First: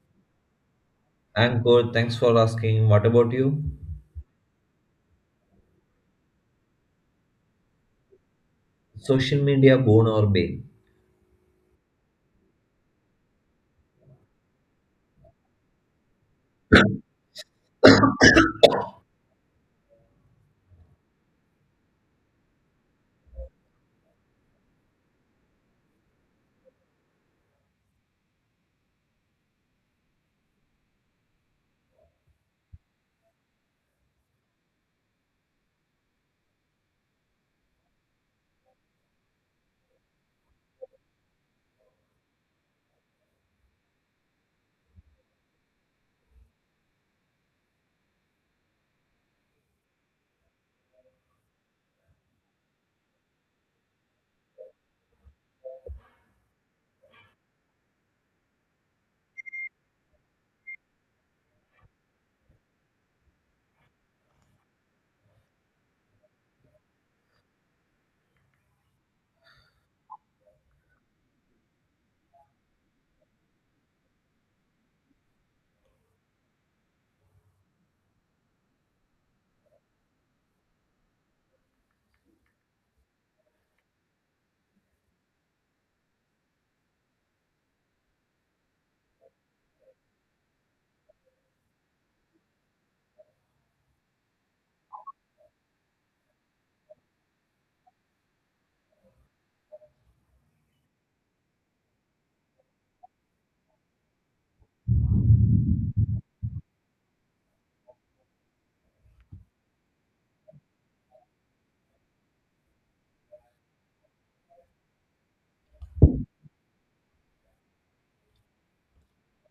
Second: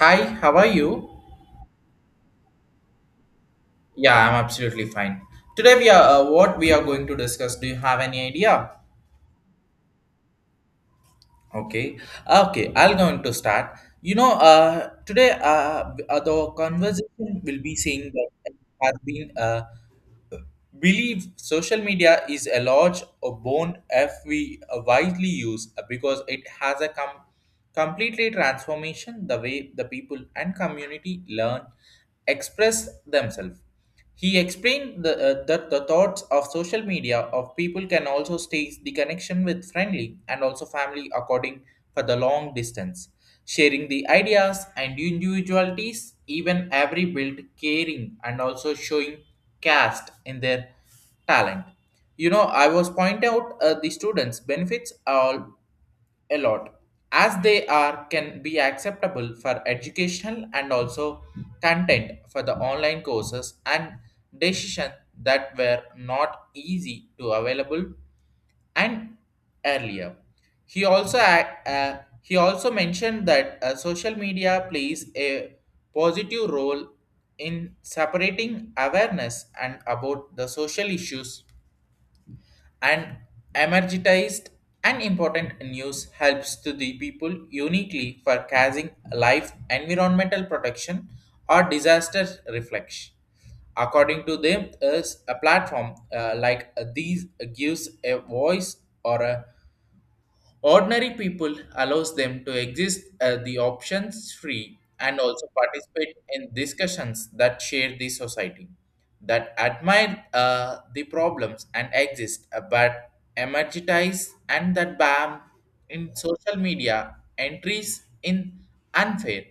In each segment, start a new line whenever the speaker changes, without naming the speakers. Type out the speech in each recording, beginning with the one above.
Hi, how are you?
I'm good. Thanks for asking. What about you?
Yeah, I'm absolutely fine. Today we are what we are going to discuss. Do you have any idea?
Social media boon or bane?
Okay, okay, I'll going to start. Today the conversation will be saying that it has been believe social media is a large bone if we widely use because it has a completely transformation the way the people and community learn express themselves. He explained that the thoughts of social media of people can also stage the connection with friendly and also family according for the long distance, sharing the ideas and individualities, even every build caring and also showing caste in their talent. I was point out the students benefits all a lot as they are can be acceptable for educational and also content for the online courses and decision that were not easy to available and earlier. He also he also mentioned that social media plays a positive role in separating awareness and about the social issues and emergitized and important news helps to the people uniquely for casing life environmental protection or disaster reflection. According to them is a platform like these gives a voice or a ordinary people allows them to exist the options free and also participate in discussions that share the society, that admire the problems and exist, but emergitize and that bam in social media entries in unfair.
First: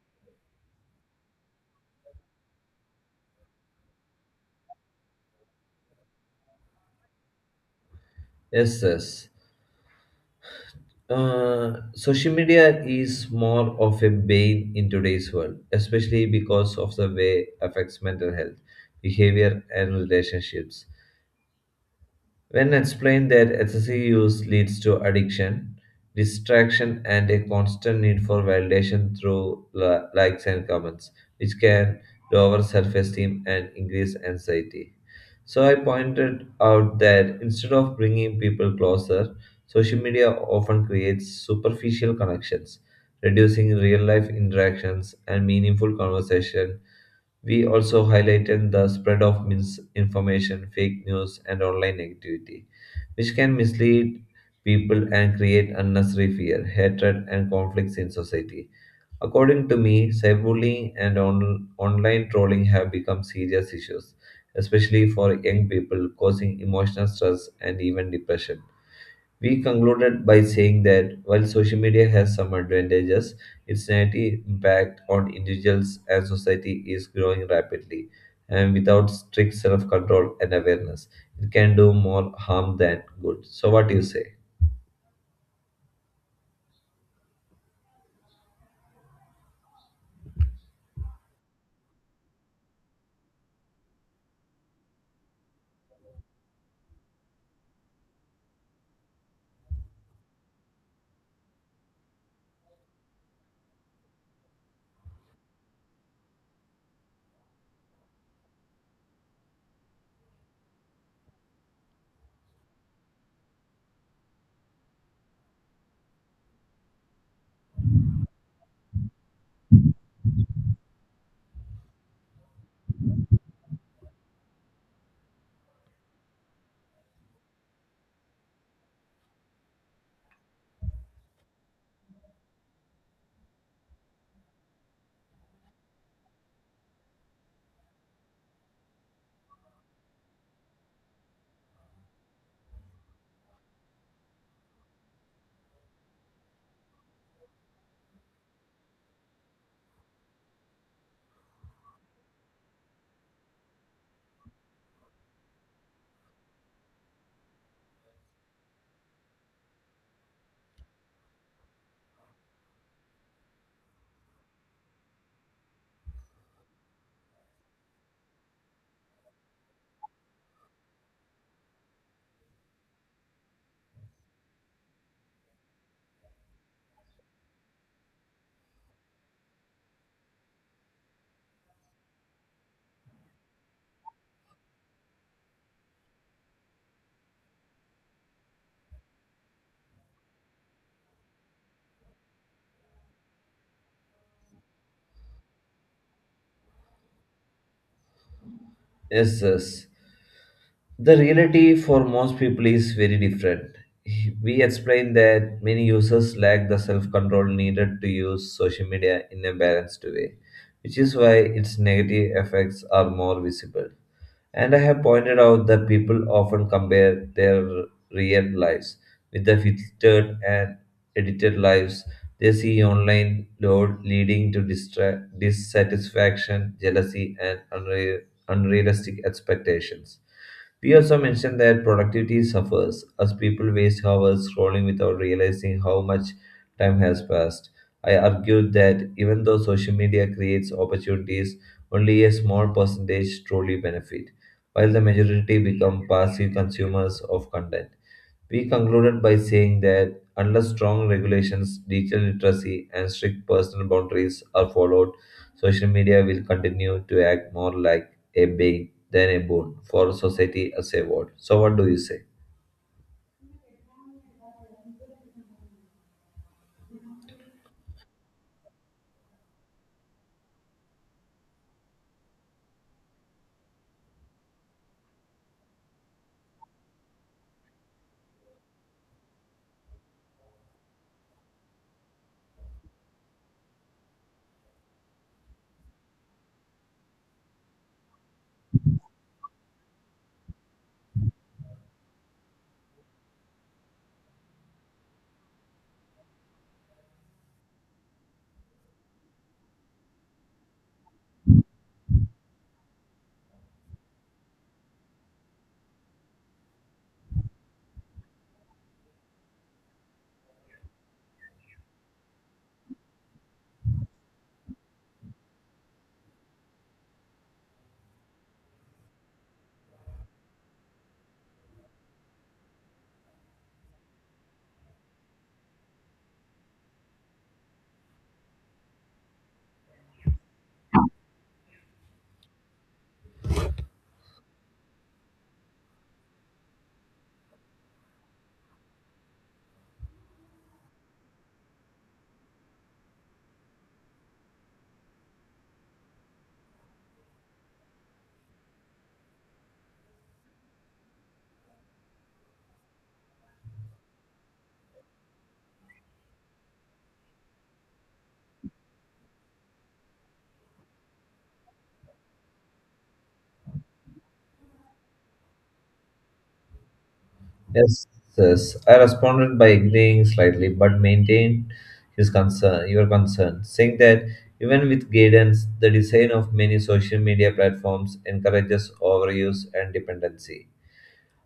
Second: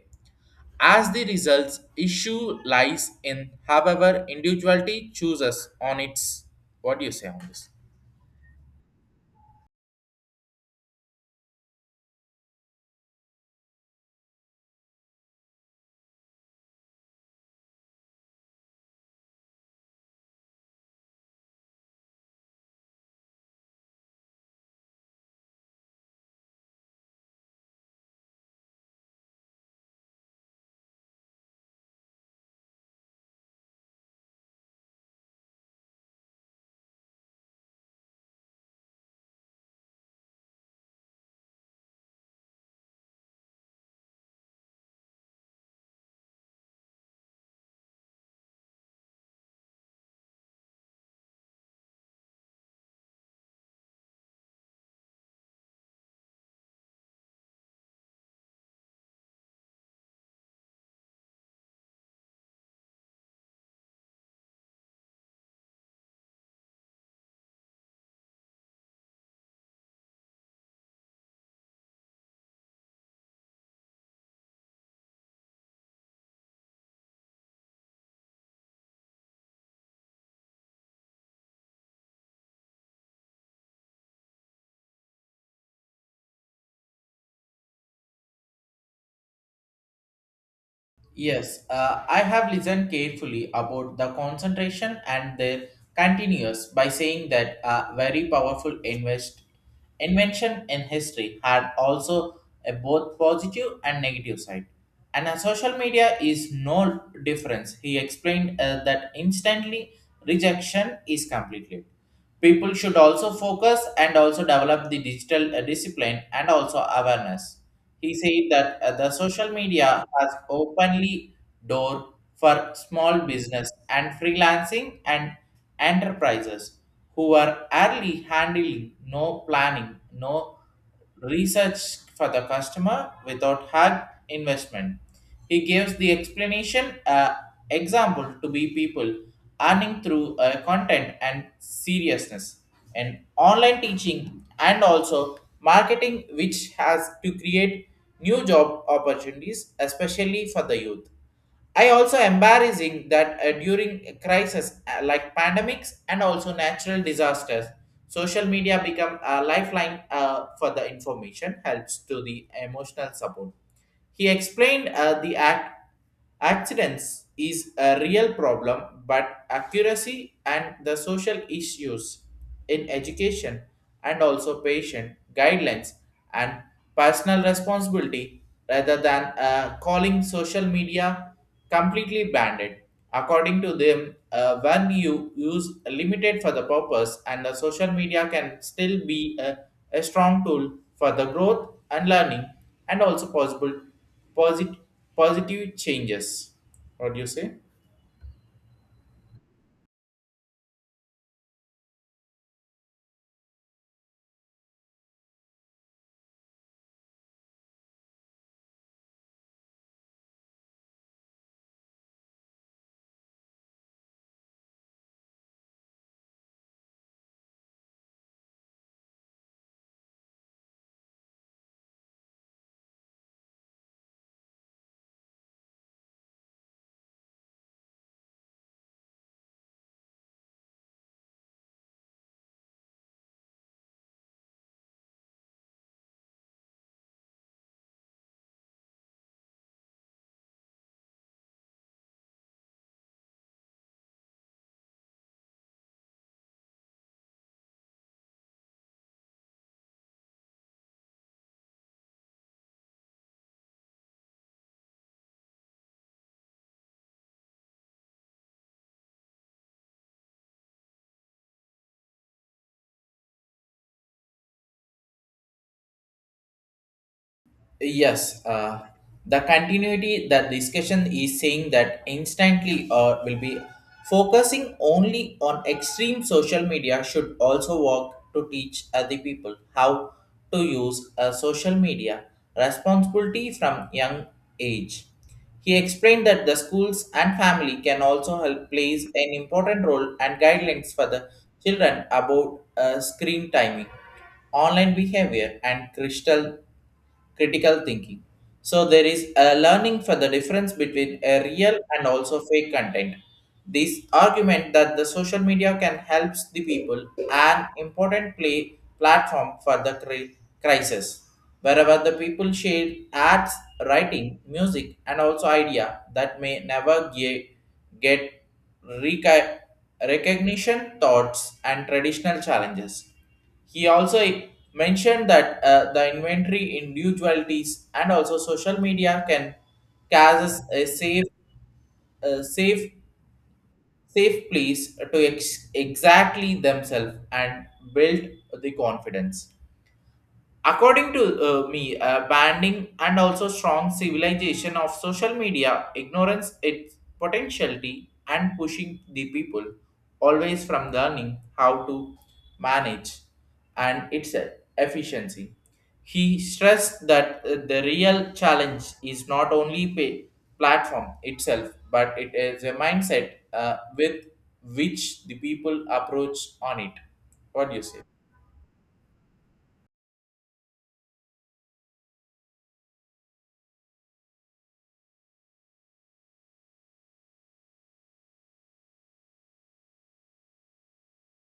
As the results, issue lies in however individuality chooses on its. What do you say on this?
Yes, yes. Social media is more of a bane in today's world, especially because of the way it affects mental health, behavior, and relationships. When explained that excessive use leads to addiction, distraction, and a constant need for validation through likes and comments, which can lower self-esteem and increase anxiety. So I pointed out that instead of bringing people closer, social media often creates superficial connections, reducing real life interactions and meaningful conversation. We also highlighted the spread of misinformation, fake news, and online negativity, which can mislead people and create unnecessary fear, hatred, and conflicts in society. According to me, cyberbullying and online trolling have become serious issues, especially for young people, causing emotional stress and even depression. We concluded by saying that while social media has some advantages, its negative impact on individuals and society is growing rapidly, and without strict self control and awareness, it can do more harm than good. So, what do you say?
Yes, I have listened carefully about the concentration and their continuous by saying that a very powerful invest invention in history had also a both positive and negative side. And a social media is no difference. He explained that instantly rejection is completely. People should also focus and also develop the digital discipline and also awareness. He said that the social media has openly door for small business and freelancing and enterprises who are early handling, no planning, no research for the customer without hard investment. He gives the explanation example to be people earning through content and seriousness and online teaching and also marketing which has to create new job opportunities especially for the youth. I also embarrassing that during a crisis like pandemics and also natural disasters, social media become a lifeline for the information helps to the emotional support. He explained the act accidents is a real problem, but accuracy and the social issues in education and also patient guidelines and personal responsibility rather than calling social media completely banned it. According to them, when you use limited for the purpose, and the social media can still be a strong tool for the growth and learning, and also possible posit- positive changes. What do you say?
Yes, yes. The reality for most people is very different. We explained that many users lack the self control needed to use social media in a balanced way, which is why its negative effects are more visible. And I have pointed out that people often compare their real lives with the filtered and edited lives they see online, load leading to dissatisfaction, jealousy, and unrealistic expectations. We also mentioned that productivity suffers as people waste hours scrolling without realizing how much time has passed. I argued that even though social media creates opportunities, only a small percentage truly benefit while the majority become passive consumers of content. We concluded by saying that unless strong regulations, digital literacy, and strict personal boundaries are followed, social media will continue to act more like a bane than a boon for society as a whole. So, what do you say?
Yes, the continuity that discussion is saying that instantly or will be focusing only on extreme social media should also work to teach other people how to use a social media responsibility from young age. He explained that the schools and family can also help plays an important role and guidelines for the children about screen timing online behavior and crystal critical thinking. So there is a learning for the difference between a real and also fake content. This argument that the social media can help the people an important play platform for the crisis, wherever the people share ads, writing, music, and also idea that may never get reca- recognition, thoughts, and traditional challenges. He also mentioned that the inventory individualities and also social media can causes a safe, safe place to exactly themselves and build the confidence. According to me, banning and also strong civilization of social media ignorance its potentiality and pushing the people always from learning how to manage and its efficiency. He stressed that the real challenge is not only pay platform itself, but it is a mindset with which the people approach on it. What do you say?
Yes, yes. I responded by agreeing slightly, but maintained his concern, your concern, saying that even with guidance, the design of many social media platforms encourages overuse and dependency.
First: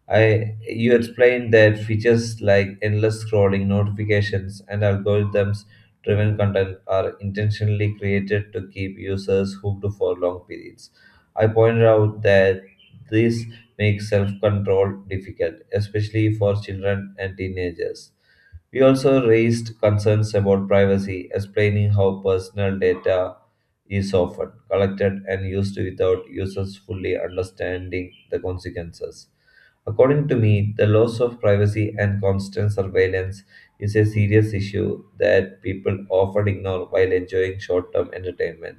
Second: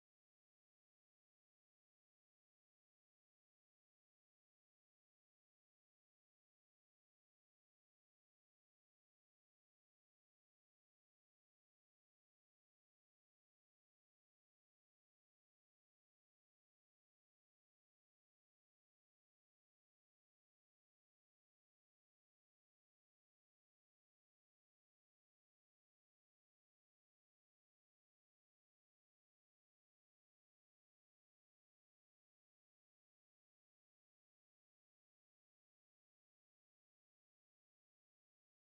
I you explained that features like endless scrolling, notifications, and algorithms driven content are intentionally created to keep users hooked for long periods. I pointed out that this makes self control difficult, especially for children and teenagers. We also raised concerns about privacy, explaining how personal data is often collected and used without users fully understanding the consequences. According to me, the loss of privacy and constant surveillance is a serious issue that people often ignore while enjoying short term entertainment.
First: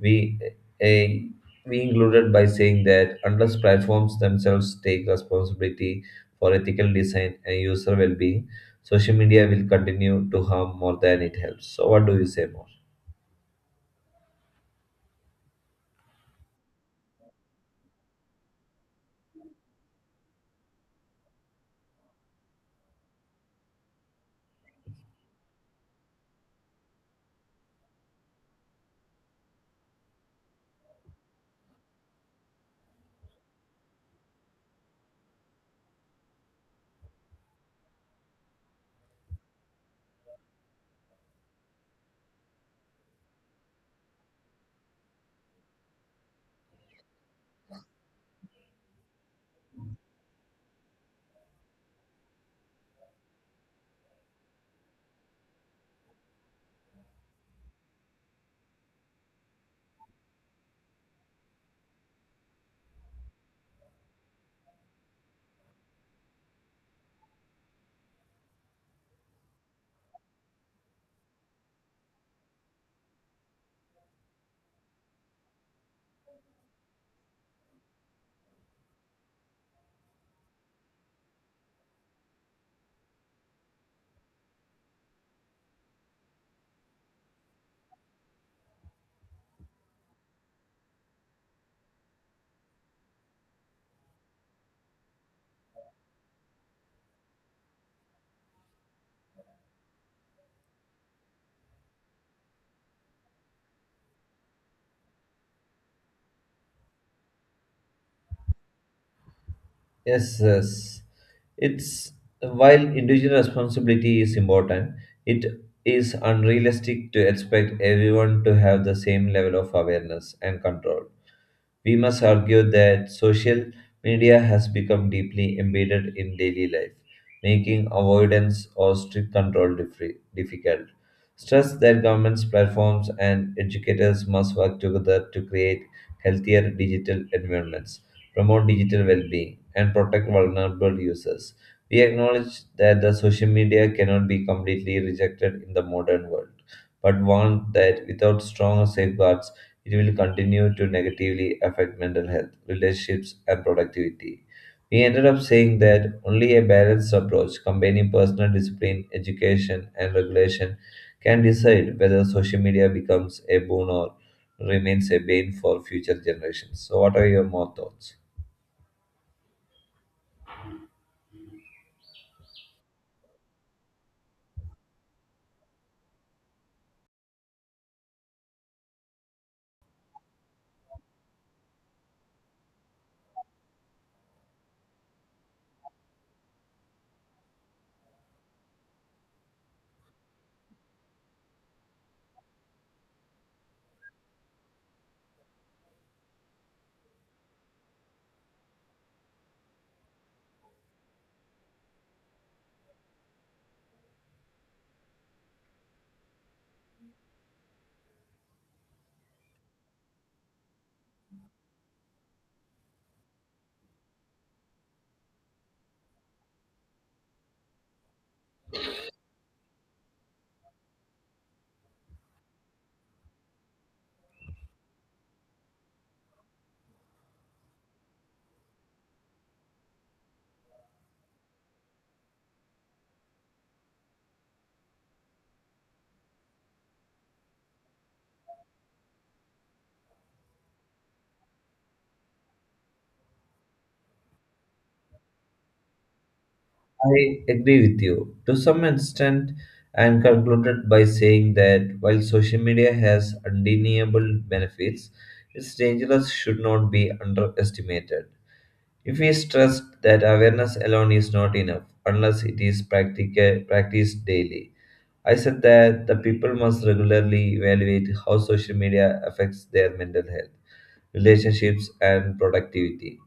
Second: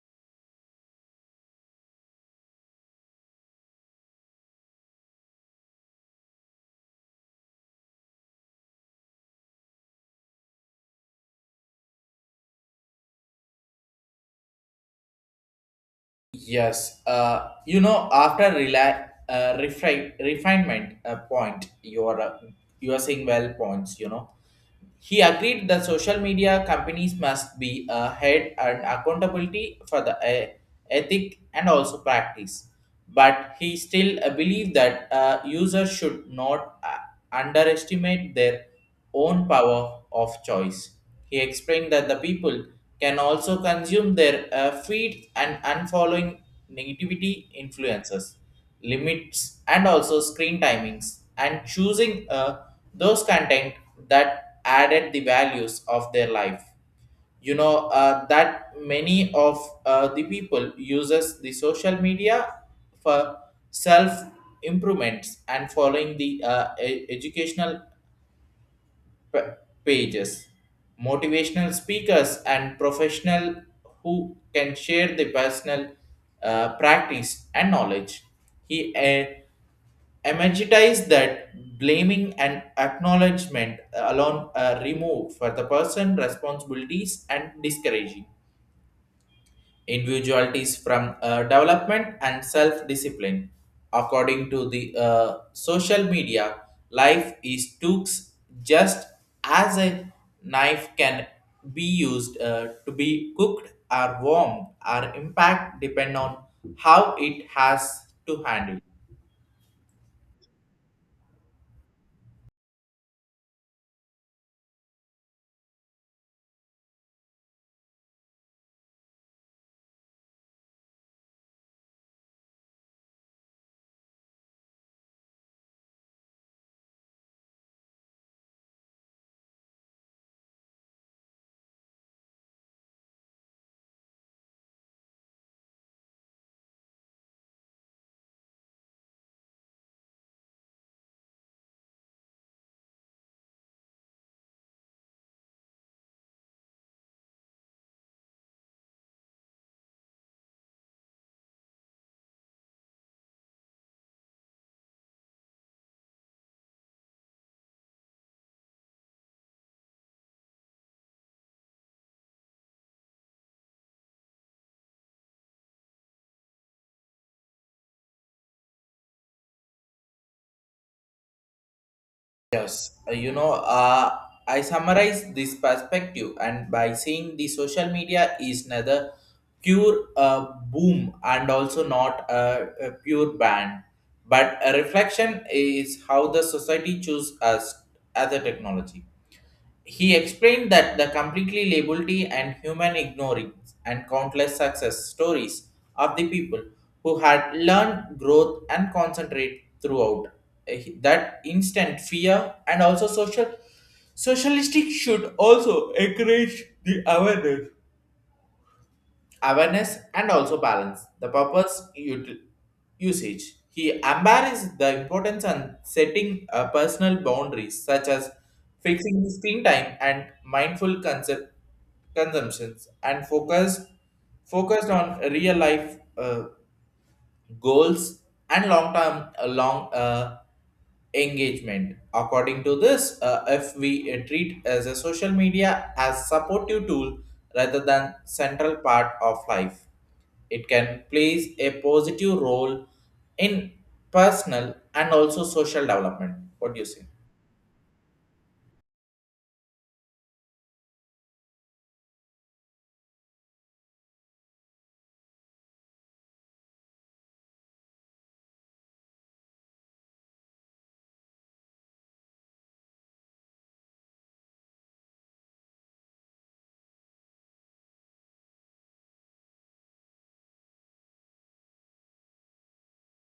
We, a, we included by saying that unless platforms themselves take responsibility for ethical design and user well-being, social media will continue to harm more than it helps. So, what do you say more?
Yes, after refinement point, you are saying well points. He agreed the social media companies must be ahead and accountability for the ethic and also practice. But he still believed that users should not underestimate their own power of choice. He explained that the people can also consume their feeds and unfollowing negativity influences limits and also screen timings and choosing those content that added the values of their life. You know that many of the people uses the social media for self improvements and following the educational p- pages motivational speakers and professional who can share the personal practice and knowledge. He emphasize that blaming and acknowledgement alone are removed for the person responsibilities and discouraging individualities from development and self-discipline. According to the social media, life is tooks just as a knife can be used to be cooked or warmed. Our impact depend on how it has to handle.
Yes, yes. It's while individual responsibility is important, it is unrealistic to expect everyone to have the same level of awareness and control. We must argue that social media has become deeply embedded in daily life, making avoidance or strict control difficult. Stress that governments, platforms, and educators must work together to create healthier digital environments, promote digital well being, and protect vulnerable users. We acknowledge that the social media cannot be completely rejected in the modern world, but warn that without strong safeguards, it will continue to negatively affect mental health, relationships, and productivity. We ended up saying that only a balanced approach combining personal discipline, education, and regulation can decide whether social media becomes a boon or remains a bane for future generations. So, what are your more thoughts?
Yes, I summarize this perspective, and by saying the social media is neither pure boom and also not a pure ban, but a reflection is how the society choose us as a technology. He explained that the completely liability and human ignorance and countless success stories of the people who had learned growth and concentrate throughout. Uh, that instant fear and also social socialistic should also encourage the awareness and also balance the purpose usage. He embarrassed the importance on setting personal boundaries such as fixing screen time and mindful concept consumptions and focused on real life goals and long term long engagement. According to this, if we treat as a social media as supportive tool rather than central part of life, it can plays a positive role in personal and also social development. What do you say?
I agree with you to some extent and concluded by saying that while social media has undeniable benefits, its dangers should not be underestimated. If we stress that awareness alone is not enough unless it is practiced daily, I said that the people must regularly evaluate how social media affects their mental health relationships, and productivity.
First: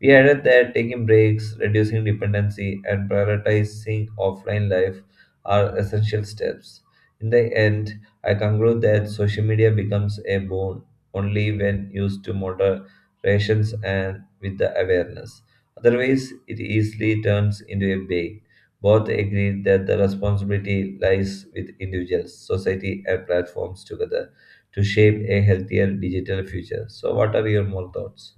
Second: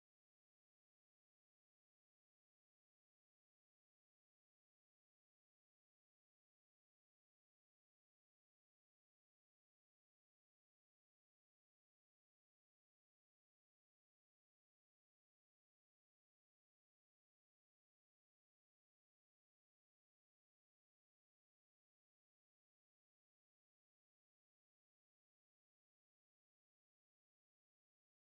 We added that taking breaks, reducing dependency, and prioritizing offline life are essential steps. In the end, I conclude that social media becomes a boon only when used to moderations and with the awareness. Otherwise, it easily turns into a bait. Both agreed that the responsibility lies with individuals, society, and platforms together to shape a healthier digital future. So, what are your more thoughts?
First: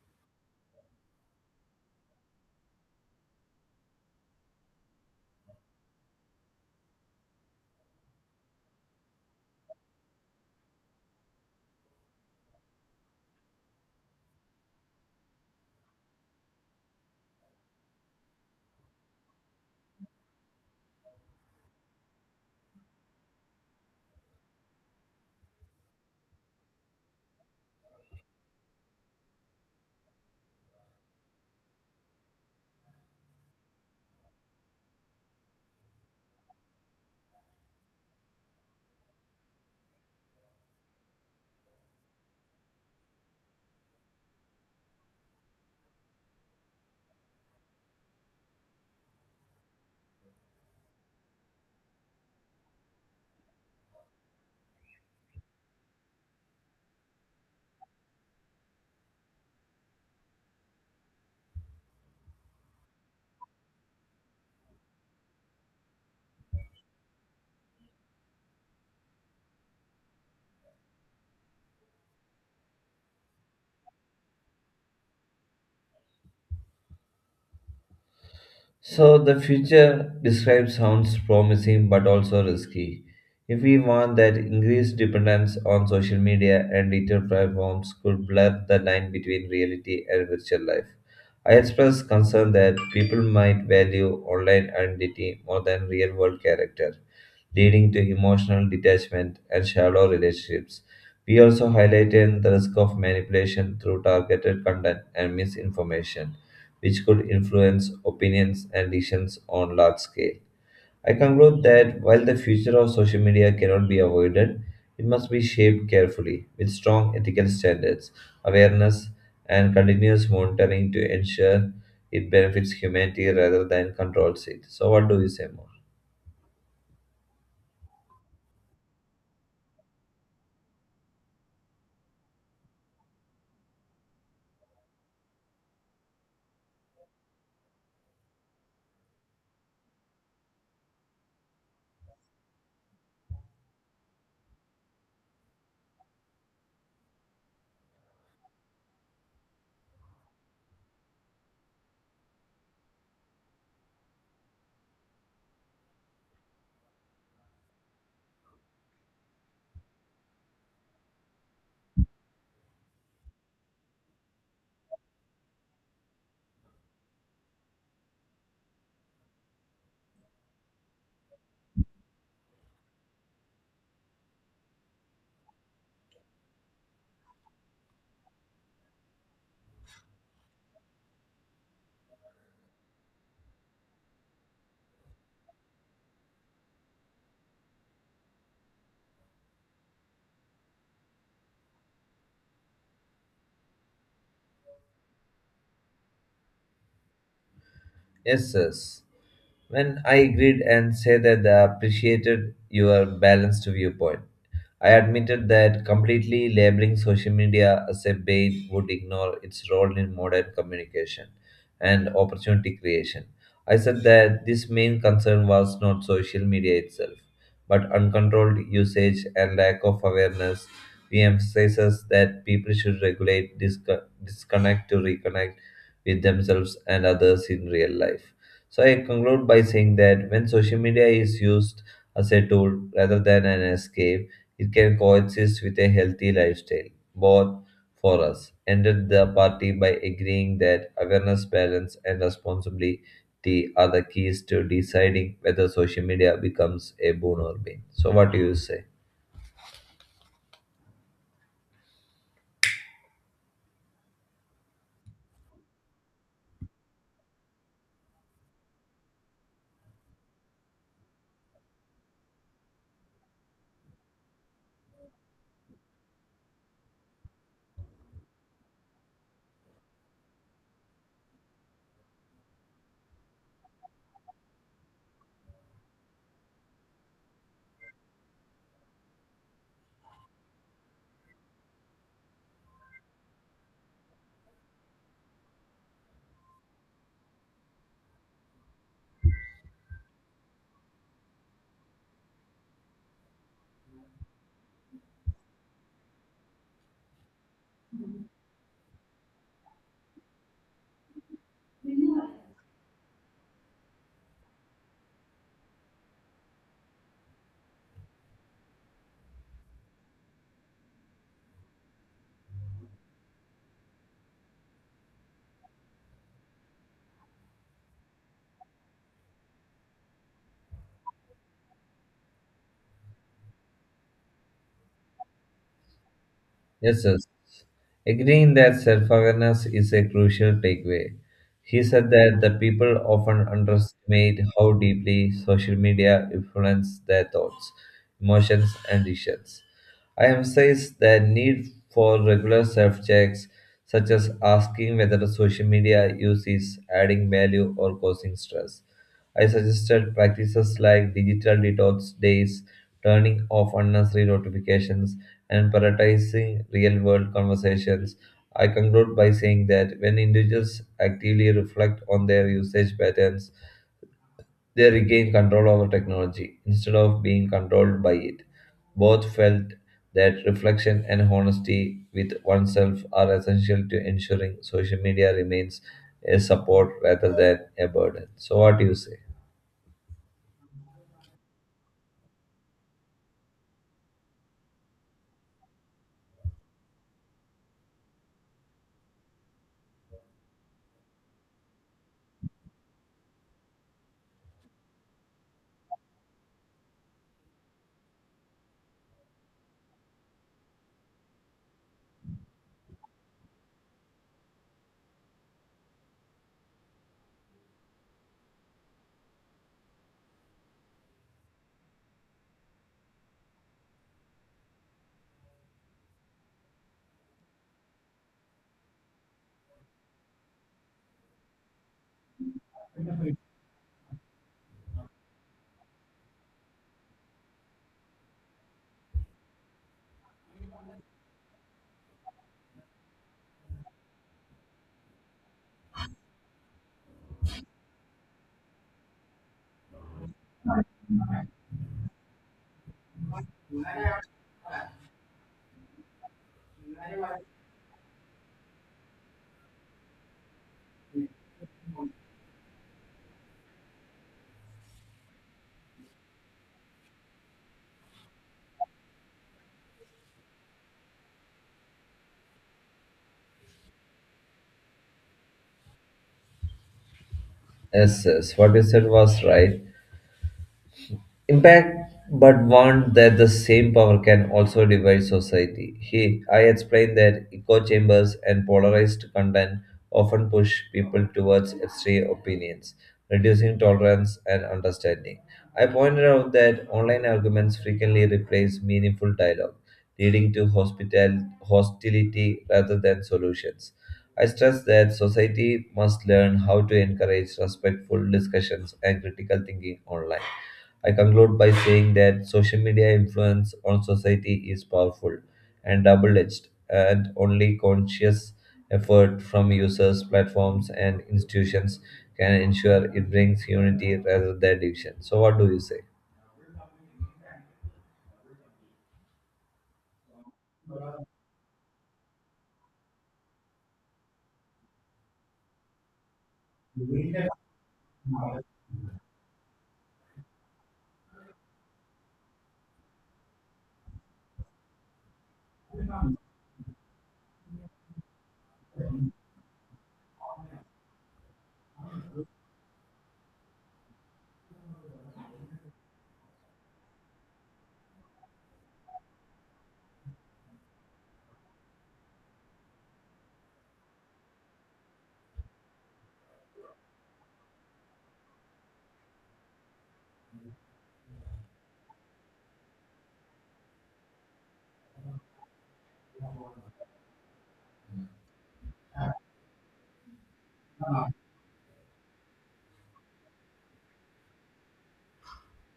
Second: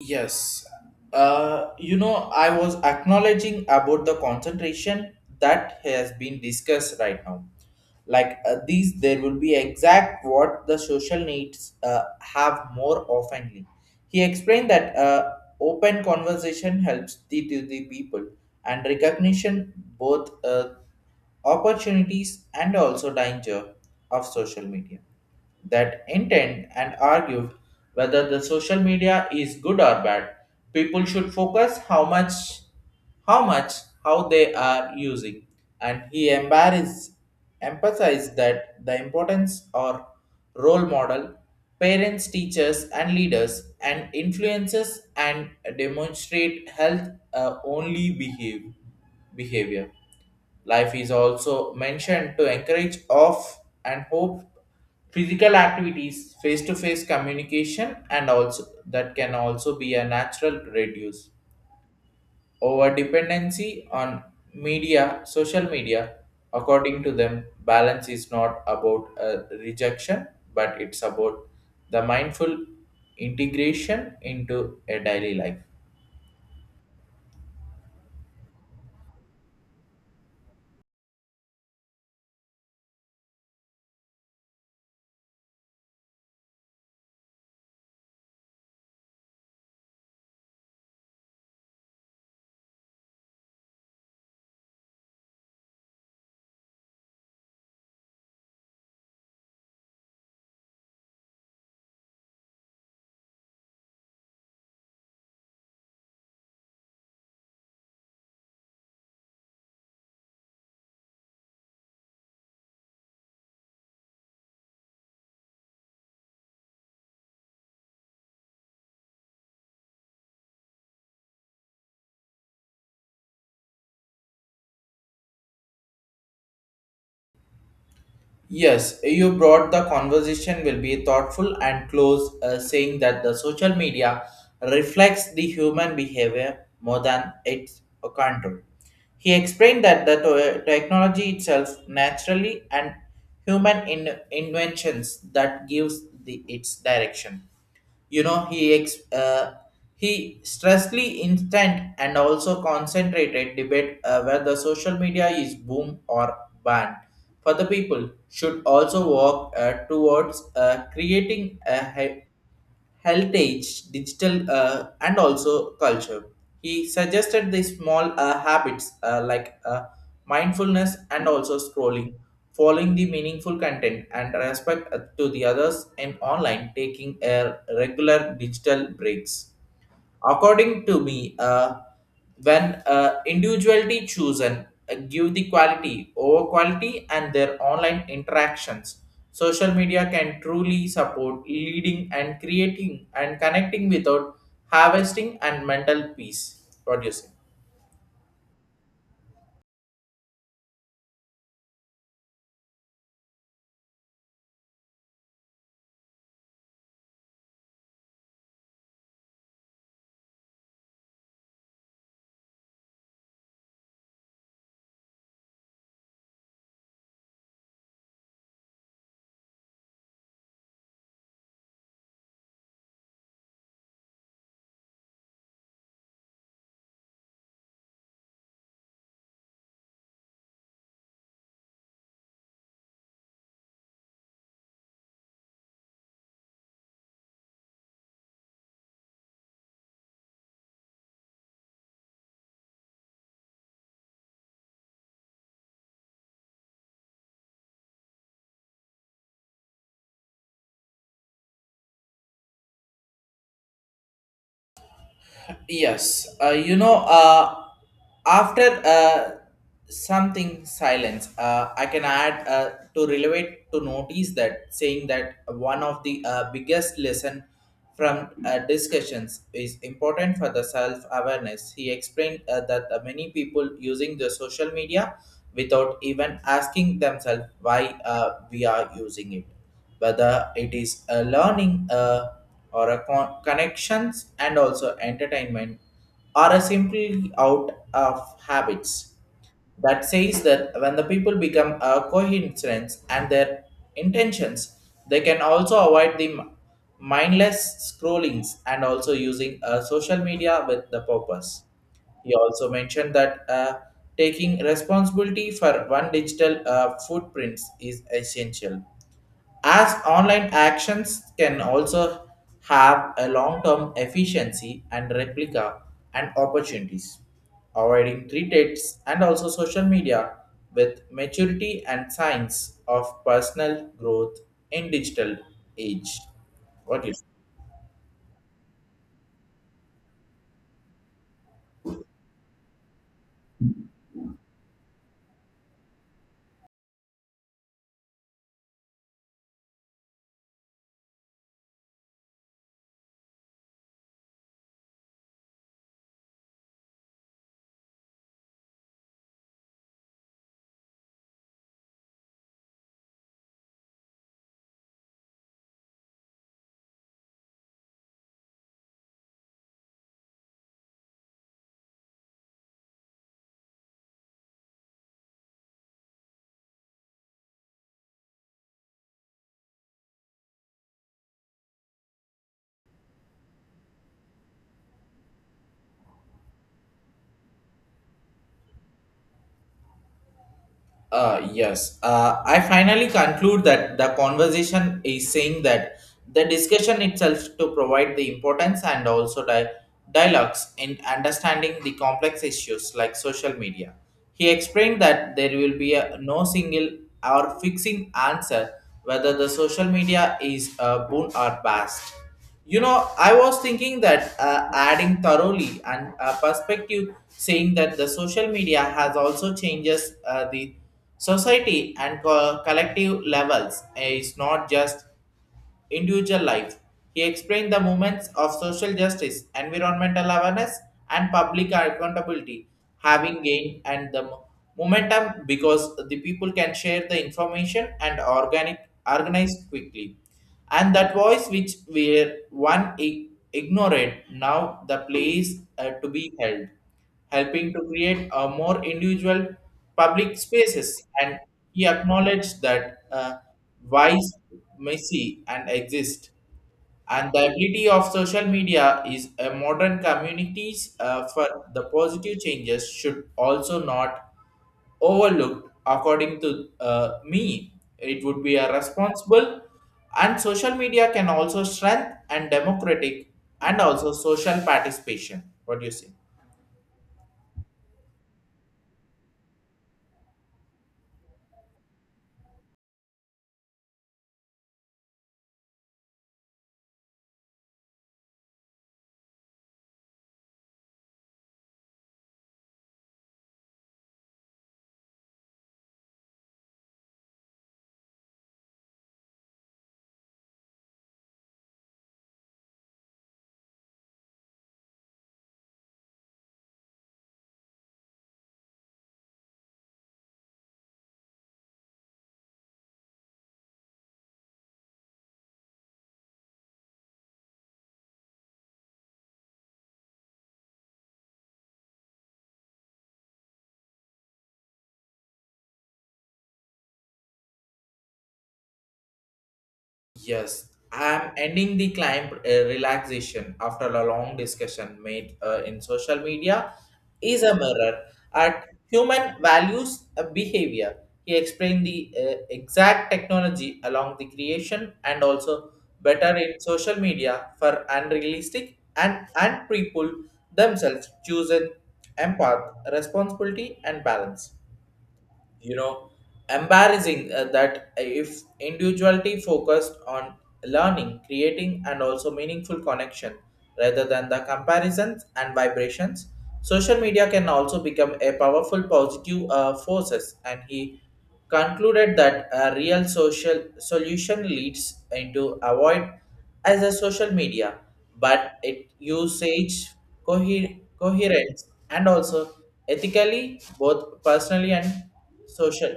Yes. I was acknowledging about the concentration that has been discussed right now. Like these, there will be exact what the social needs have more oftenly. He explained that open conversation helps the, to the people and recognition both opportunities and also danger of social media that intend and argue whether the social media is good or bad. People should focus how much how they are using. And he embarrassed emphasized that the importance or role model parents teachers and leaders and influences and demonstrate health only behave behavior. Life is also mentioned to encourage off and hope physical activities, face-to-face communication, and also that can also be a natural reduce over dependency on media, social media. According to them, balance is not about a rejection, but it's about the mindful integration into a daily life.
So the future described sounds promising but also risky. If we want that increased dependence on social media and digital platforms could blur the line between reality and virtual life. I express concern that people might value online identity more than real world character, leading to emotional detachment and shallow relationships. We also highlighted the risk of manipulation through targeted content and misinformation which could influence opinions and decisions on large scale. I conclude that while the future of social media cannot be avoided, it must be shaped carefully with strong ethical standards, awareness, and continuous monitoring to ensure it benefits humanity rather than controls it. So, what do you say more?
Yes, you brought the conversation will be thoughtful and close, saying that the social media reflects the human behavior more than its control. He explained that the technology itself naturally and human inventions that gives the its direction. You know, he stressly instant and also concentrated debate where the social media is boom or banned for the people should also work towards creating heritage, digital, and also culture. He suggested the small habits mindfulness and also scrolling, following the meaningful content, and respect to the others in online, taking a regular digital breaks. According to me, when individuality chosen give the quality over quality and their online interactions, social media can truly support leading and creating and connecting without harvesting and mental peace. What do you say?
Yes, yes. When I agreed and said that I appreciated your balanced viewpoint, I admitted that completely labeling social media as a bait would ignore its role in modern communication and opportunity creation. I said that this main concern was not social media itself, but uncontrolled usage and lack of awareness. We emphasizes that people should regulate, disconnect to reconnect, with themselves and others in real life. So I conclude by saying that when social media is used as a tool rather than an escape, it can coexist with a healthy lifestyle. Both for us ended the party by agreeing that awareness, balance, and responsibility are the keys to deciding whether social media becomes a boon or bane. So what do you say?
Yes, after something silence, I can add to relate to notice that saying that one of the biggest lesson from discussions is important for the self awareness. He explained that many people using the social media without even asking themselves why we are using it, whether it is a learning or a connections and also entertainment or a simply out of habits. That says that when the people become a coincidence and their intentions they can also avoid the mindless scrollings and also using social media with the purpose. He also mentioned that taking responsibility for one digital footprints is essential as online actions can also have a long-term efficiency and replica and opportunities, avoiding threats and also social media with maturity and signs of personal growth in digital age. What
Yes,
do you
yes. Agreeing that self awareness is a crucial takeaway. He said that the people often underestimate how deeply social media influences their thoughts, emotions, and decisions. I emphasize the need for regular self checks, such as asking whether the social media use is adding value or causing stress. I suggested practices like digital detox days, turning off unnecessary notifications, and prioritizing real world conversations. I conclude by saying that when individuals actively reflect on their usage patterns, they regain control over technology instead of being controlled by it. Both felt that reflection and honesty with oneself are essential to ensuring social media remains a support rather than a burden. So, what do you say?
Yes. I finally conclude that the conversation is saying that the discussion itself to provide the importance and also dialogues in understanding the complex issues like social media. He explained that there will be a no single or fixing answer whether the social media is a boon or bust. You know, I was thinking that adding thoroughly and perspective, saying that the social media has also changes the society and collective levels. It's not just individual life. He explained the movements of social justice, environmental awareness, and public accountability having gained and the momentum because the people can share the information and organic organized quickly. And that voice which were one ignored now the place to be held, helping to create a more individual public spaces. And he acknowledged that vice may see and exist. And the ability of social media is a modern communities for the positive changes should also not overlooked. According to me, it would be a responsible, and social media can also strengthen and democratic and also social participation. What do you say?
Yes, yes, what you said was right. Impact, but warned that the same power can also divide society. I explained that echo chambers and polarized content often push people towards extreme opinions, reducing tolerance and understanding. I pointed out that online arguments frequently replace meaningful dialogue, leading to hospital hostility rather than solutions. I stress that society must learn how to encourage respectful discussions and critical thinking online. I conclude by saying that social media influence on society is powerful and double edged, and only conscious effort from users, platforms, and institutions can ensure it brings unity rather than division. So, what do you say?
Yes, I'm ending the climb relaxation after a long discussion made in social media is a mirror at human values behavior. He explained the exact technology along the creation and also better in social media for unrealistic and people themselves chosen empath responsibility and balance, you know, embarrassing that if individuality focused on learning creating and also meaningful connection rather than the comparisons and vibrations, social media can also become a powerful positive forces. And he concluded that a real social solution leads into avoid as a social media but it usage coherence and also ethically both personally and social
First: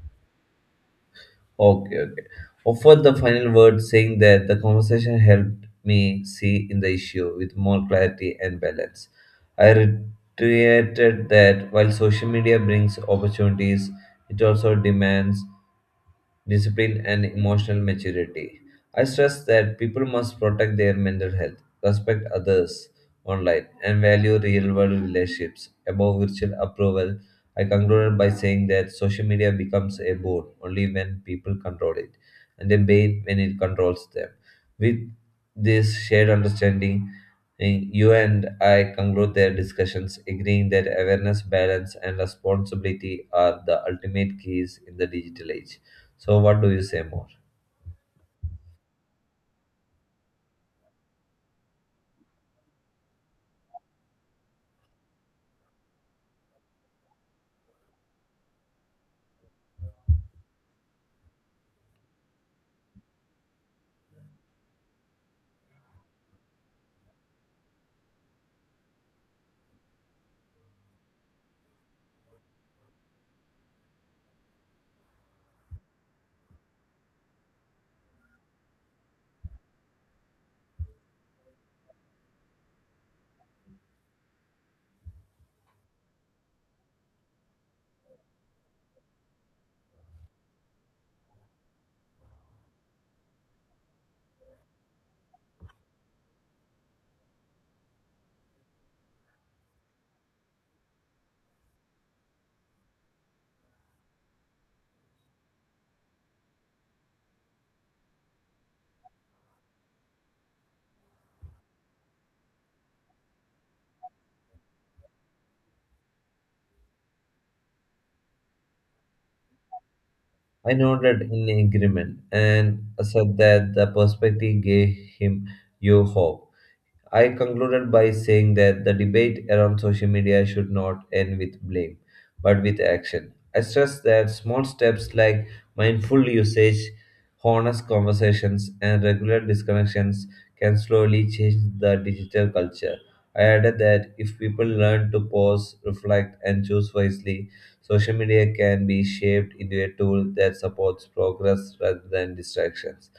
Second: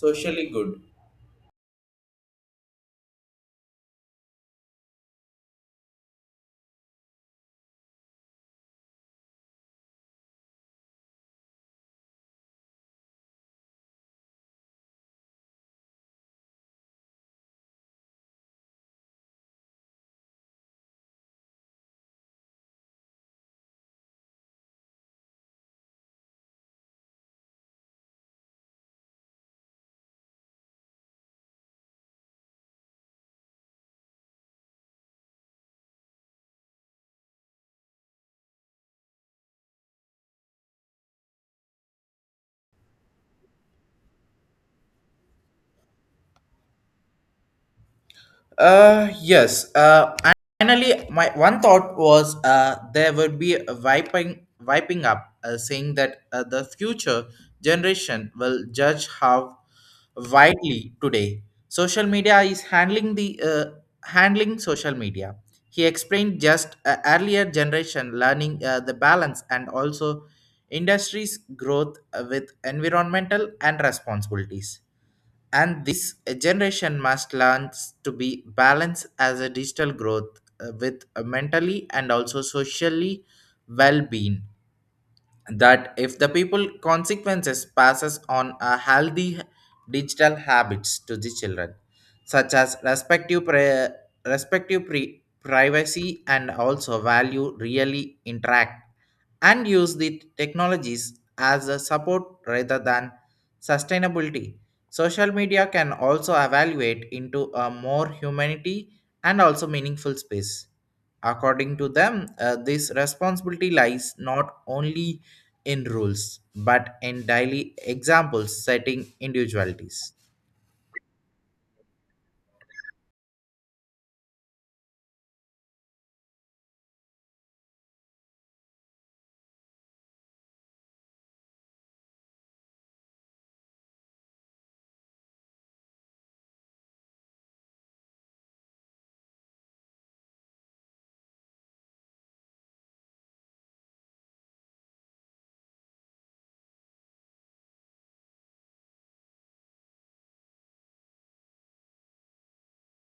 socially good.
Okay, okay. Offered the final word, saying that the conversation helped me see in the issue with more clarity and balance. I reiterated that while social media brings opportunities, it also demands discipline, and emotional maturity. I stress that people must protect their mental health, respect others online, and value real world relationships above virtual approval. I concluded by saying that social media becomes a boon only when people control it, and a bane when it controls them. With this shared understanding, you and I conclude their discussions, agreeing that awareness, balance, and responsibility are the ultimate keys in the digital age. So, what do you say more?
Yes. Uh, Finally, my one thought was there would be a wiping, wiping up, saying that the future generation will judge how widely today social media is handling the handling social media. He explained just earlier generation learning the balance and also industries growth with environmental and responsibilities, and this generation must learn to be balanced as a digital growth with a mentally and also socially well-being that if the people consequences passes on a healthy digital habits to the children such as respective privacy and also value really interact and use the technologies as a support rather than sustainability. Social media can also evaluate into a more humanity and also meaningful space. According to them, this responsibility lies not only in rules but in daily examples setting individualities.
I nodded in agreement and said that the perspective gave him new hope. I concluded by saying that the debate around social media should not end with blame, but with action. I stressed that small steps like mindful usage, honest conversations, and regular disconnections can slowly change the digital culture. I added that if people learn to pause, reflect, and choose wisely, social media can be shaped into a tool that supports progress rather than distractions.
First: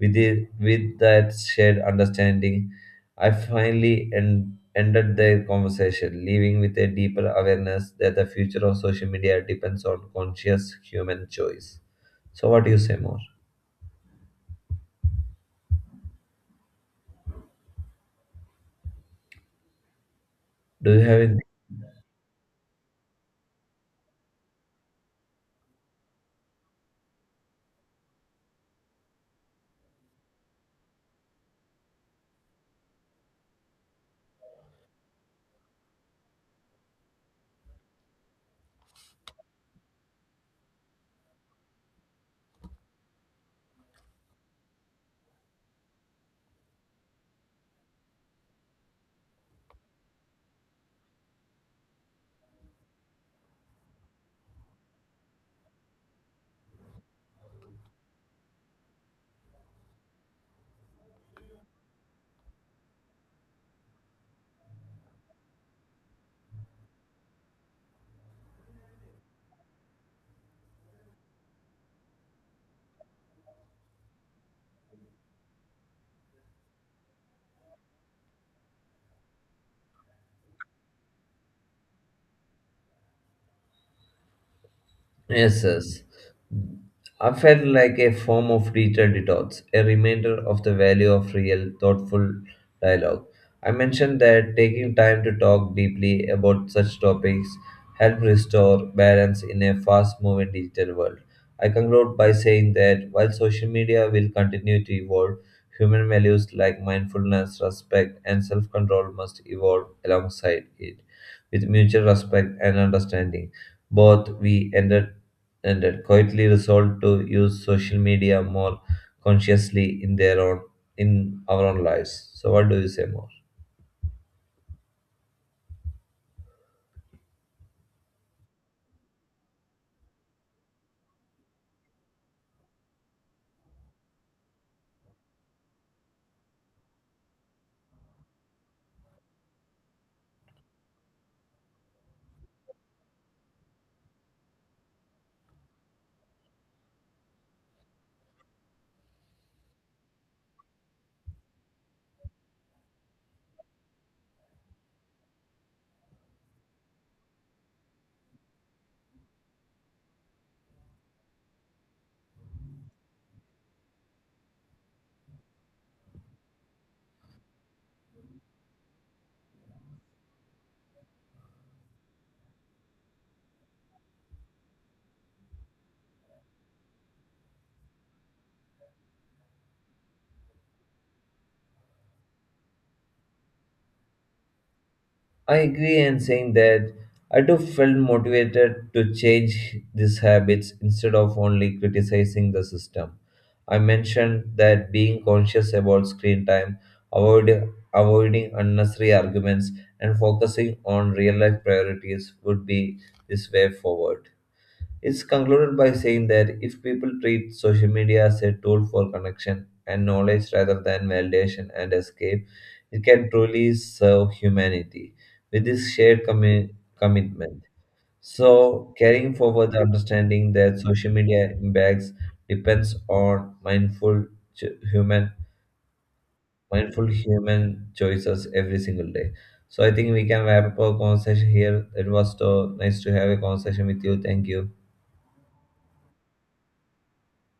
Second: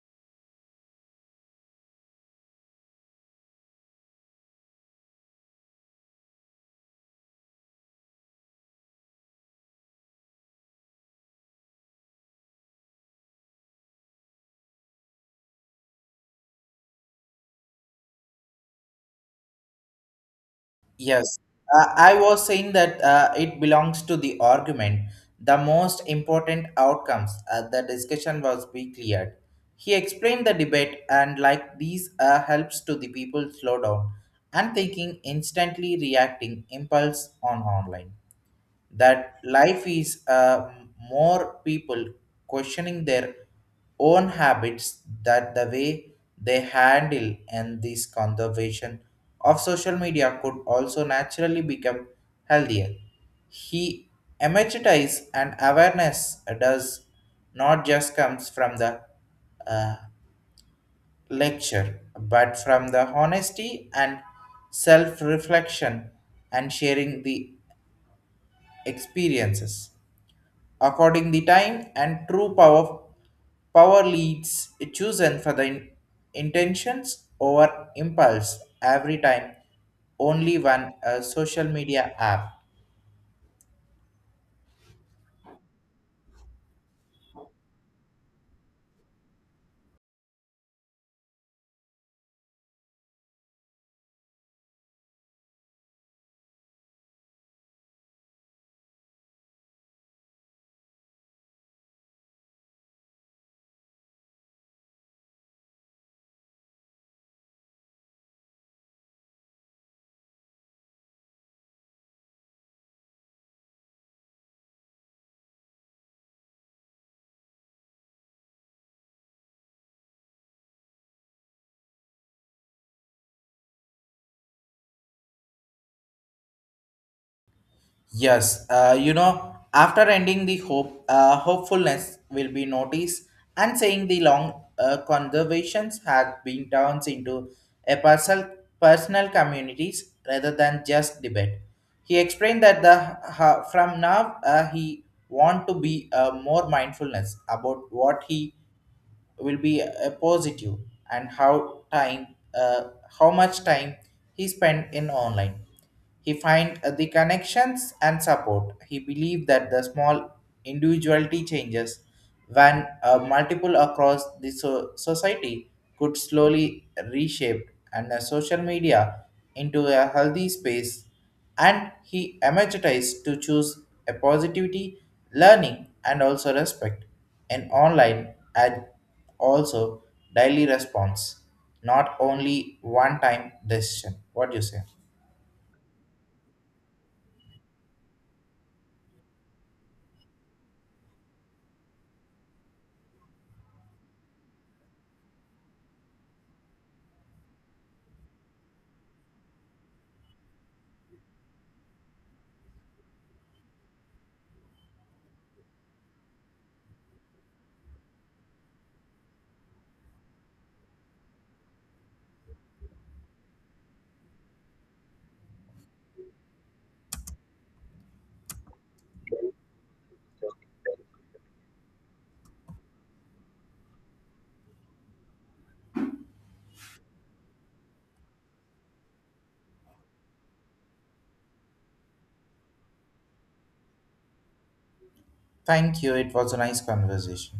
With that shared understanding, I finally ended their conversation, leaving with a deeper awareness that the future of social media depends on conscious human choice. So, what do you say more? Do you have
Yes,
any?
I was saying that it belongs to the argument. The most important outcomes the discussion was be cleared. He explained the debate and like these helps to the people slow down and thinking instantly reacting impulse on online, that life is more people questioning their own habits that the way they handle and this conservation of social media could also naturally become healthier. He emphasizes and awareness does not just comes from the uh, lecture but from the honesty and self reflection and sharing the experiences according the time and true power leads chosen for the intentions over impulse every time only one social media app.
Yes, yes. I felt like a form of digital detox, a reminder of the value of real, thoughtful dialogue. I mentioned that taking time to talk deeply about such topics help restore balance in a fast-moving digital world. I conclude by saying that while social media will continue to evolve, human values like mindfulness, respect, and self-control must evolve alongside it. With mutual respect and understanding, both we ended and had quietly resolved to use social media more consciously in their own in our own lives. So what do you say more?
Yes, you know, after ending the hope, hopefulness will be noticed, and saying the long conversations have been turned into a personal communities rather than just debate. He explained that the from now he want to be more mindfulness about what he will be a positive and how time uh, how much time he spent in online. He find the connections and support. He believed that the small individuality changes when multiple across the society could slowly reshape and social media into a healthy space. And he emerged to choose a positivity, learning, and also respect in online and also daily response, not only one time decision. What do you say?
I agree in saying that I too felt motivated to change these habits instead of only criticizing the system. I mentioned that being conscious about screen time, avoid, avoiding unnecessary arguments, and focusing on real life priorities would be this way forward. It's concluded by saying that if people treat social media as a tool for connection and knowledge rather than validation and escape, it can truly serve humanity with this shared commitment. So, carrying forward the understanding that social media impacts depends on mindful human mindful human choices every single day. So, I think we can wrap up our conversation here. It was so nice to have a conversation with you. Thank you.
Thank you. It was a nice conversation.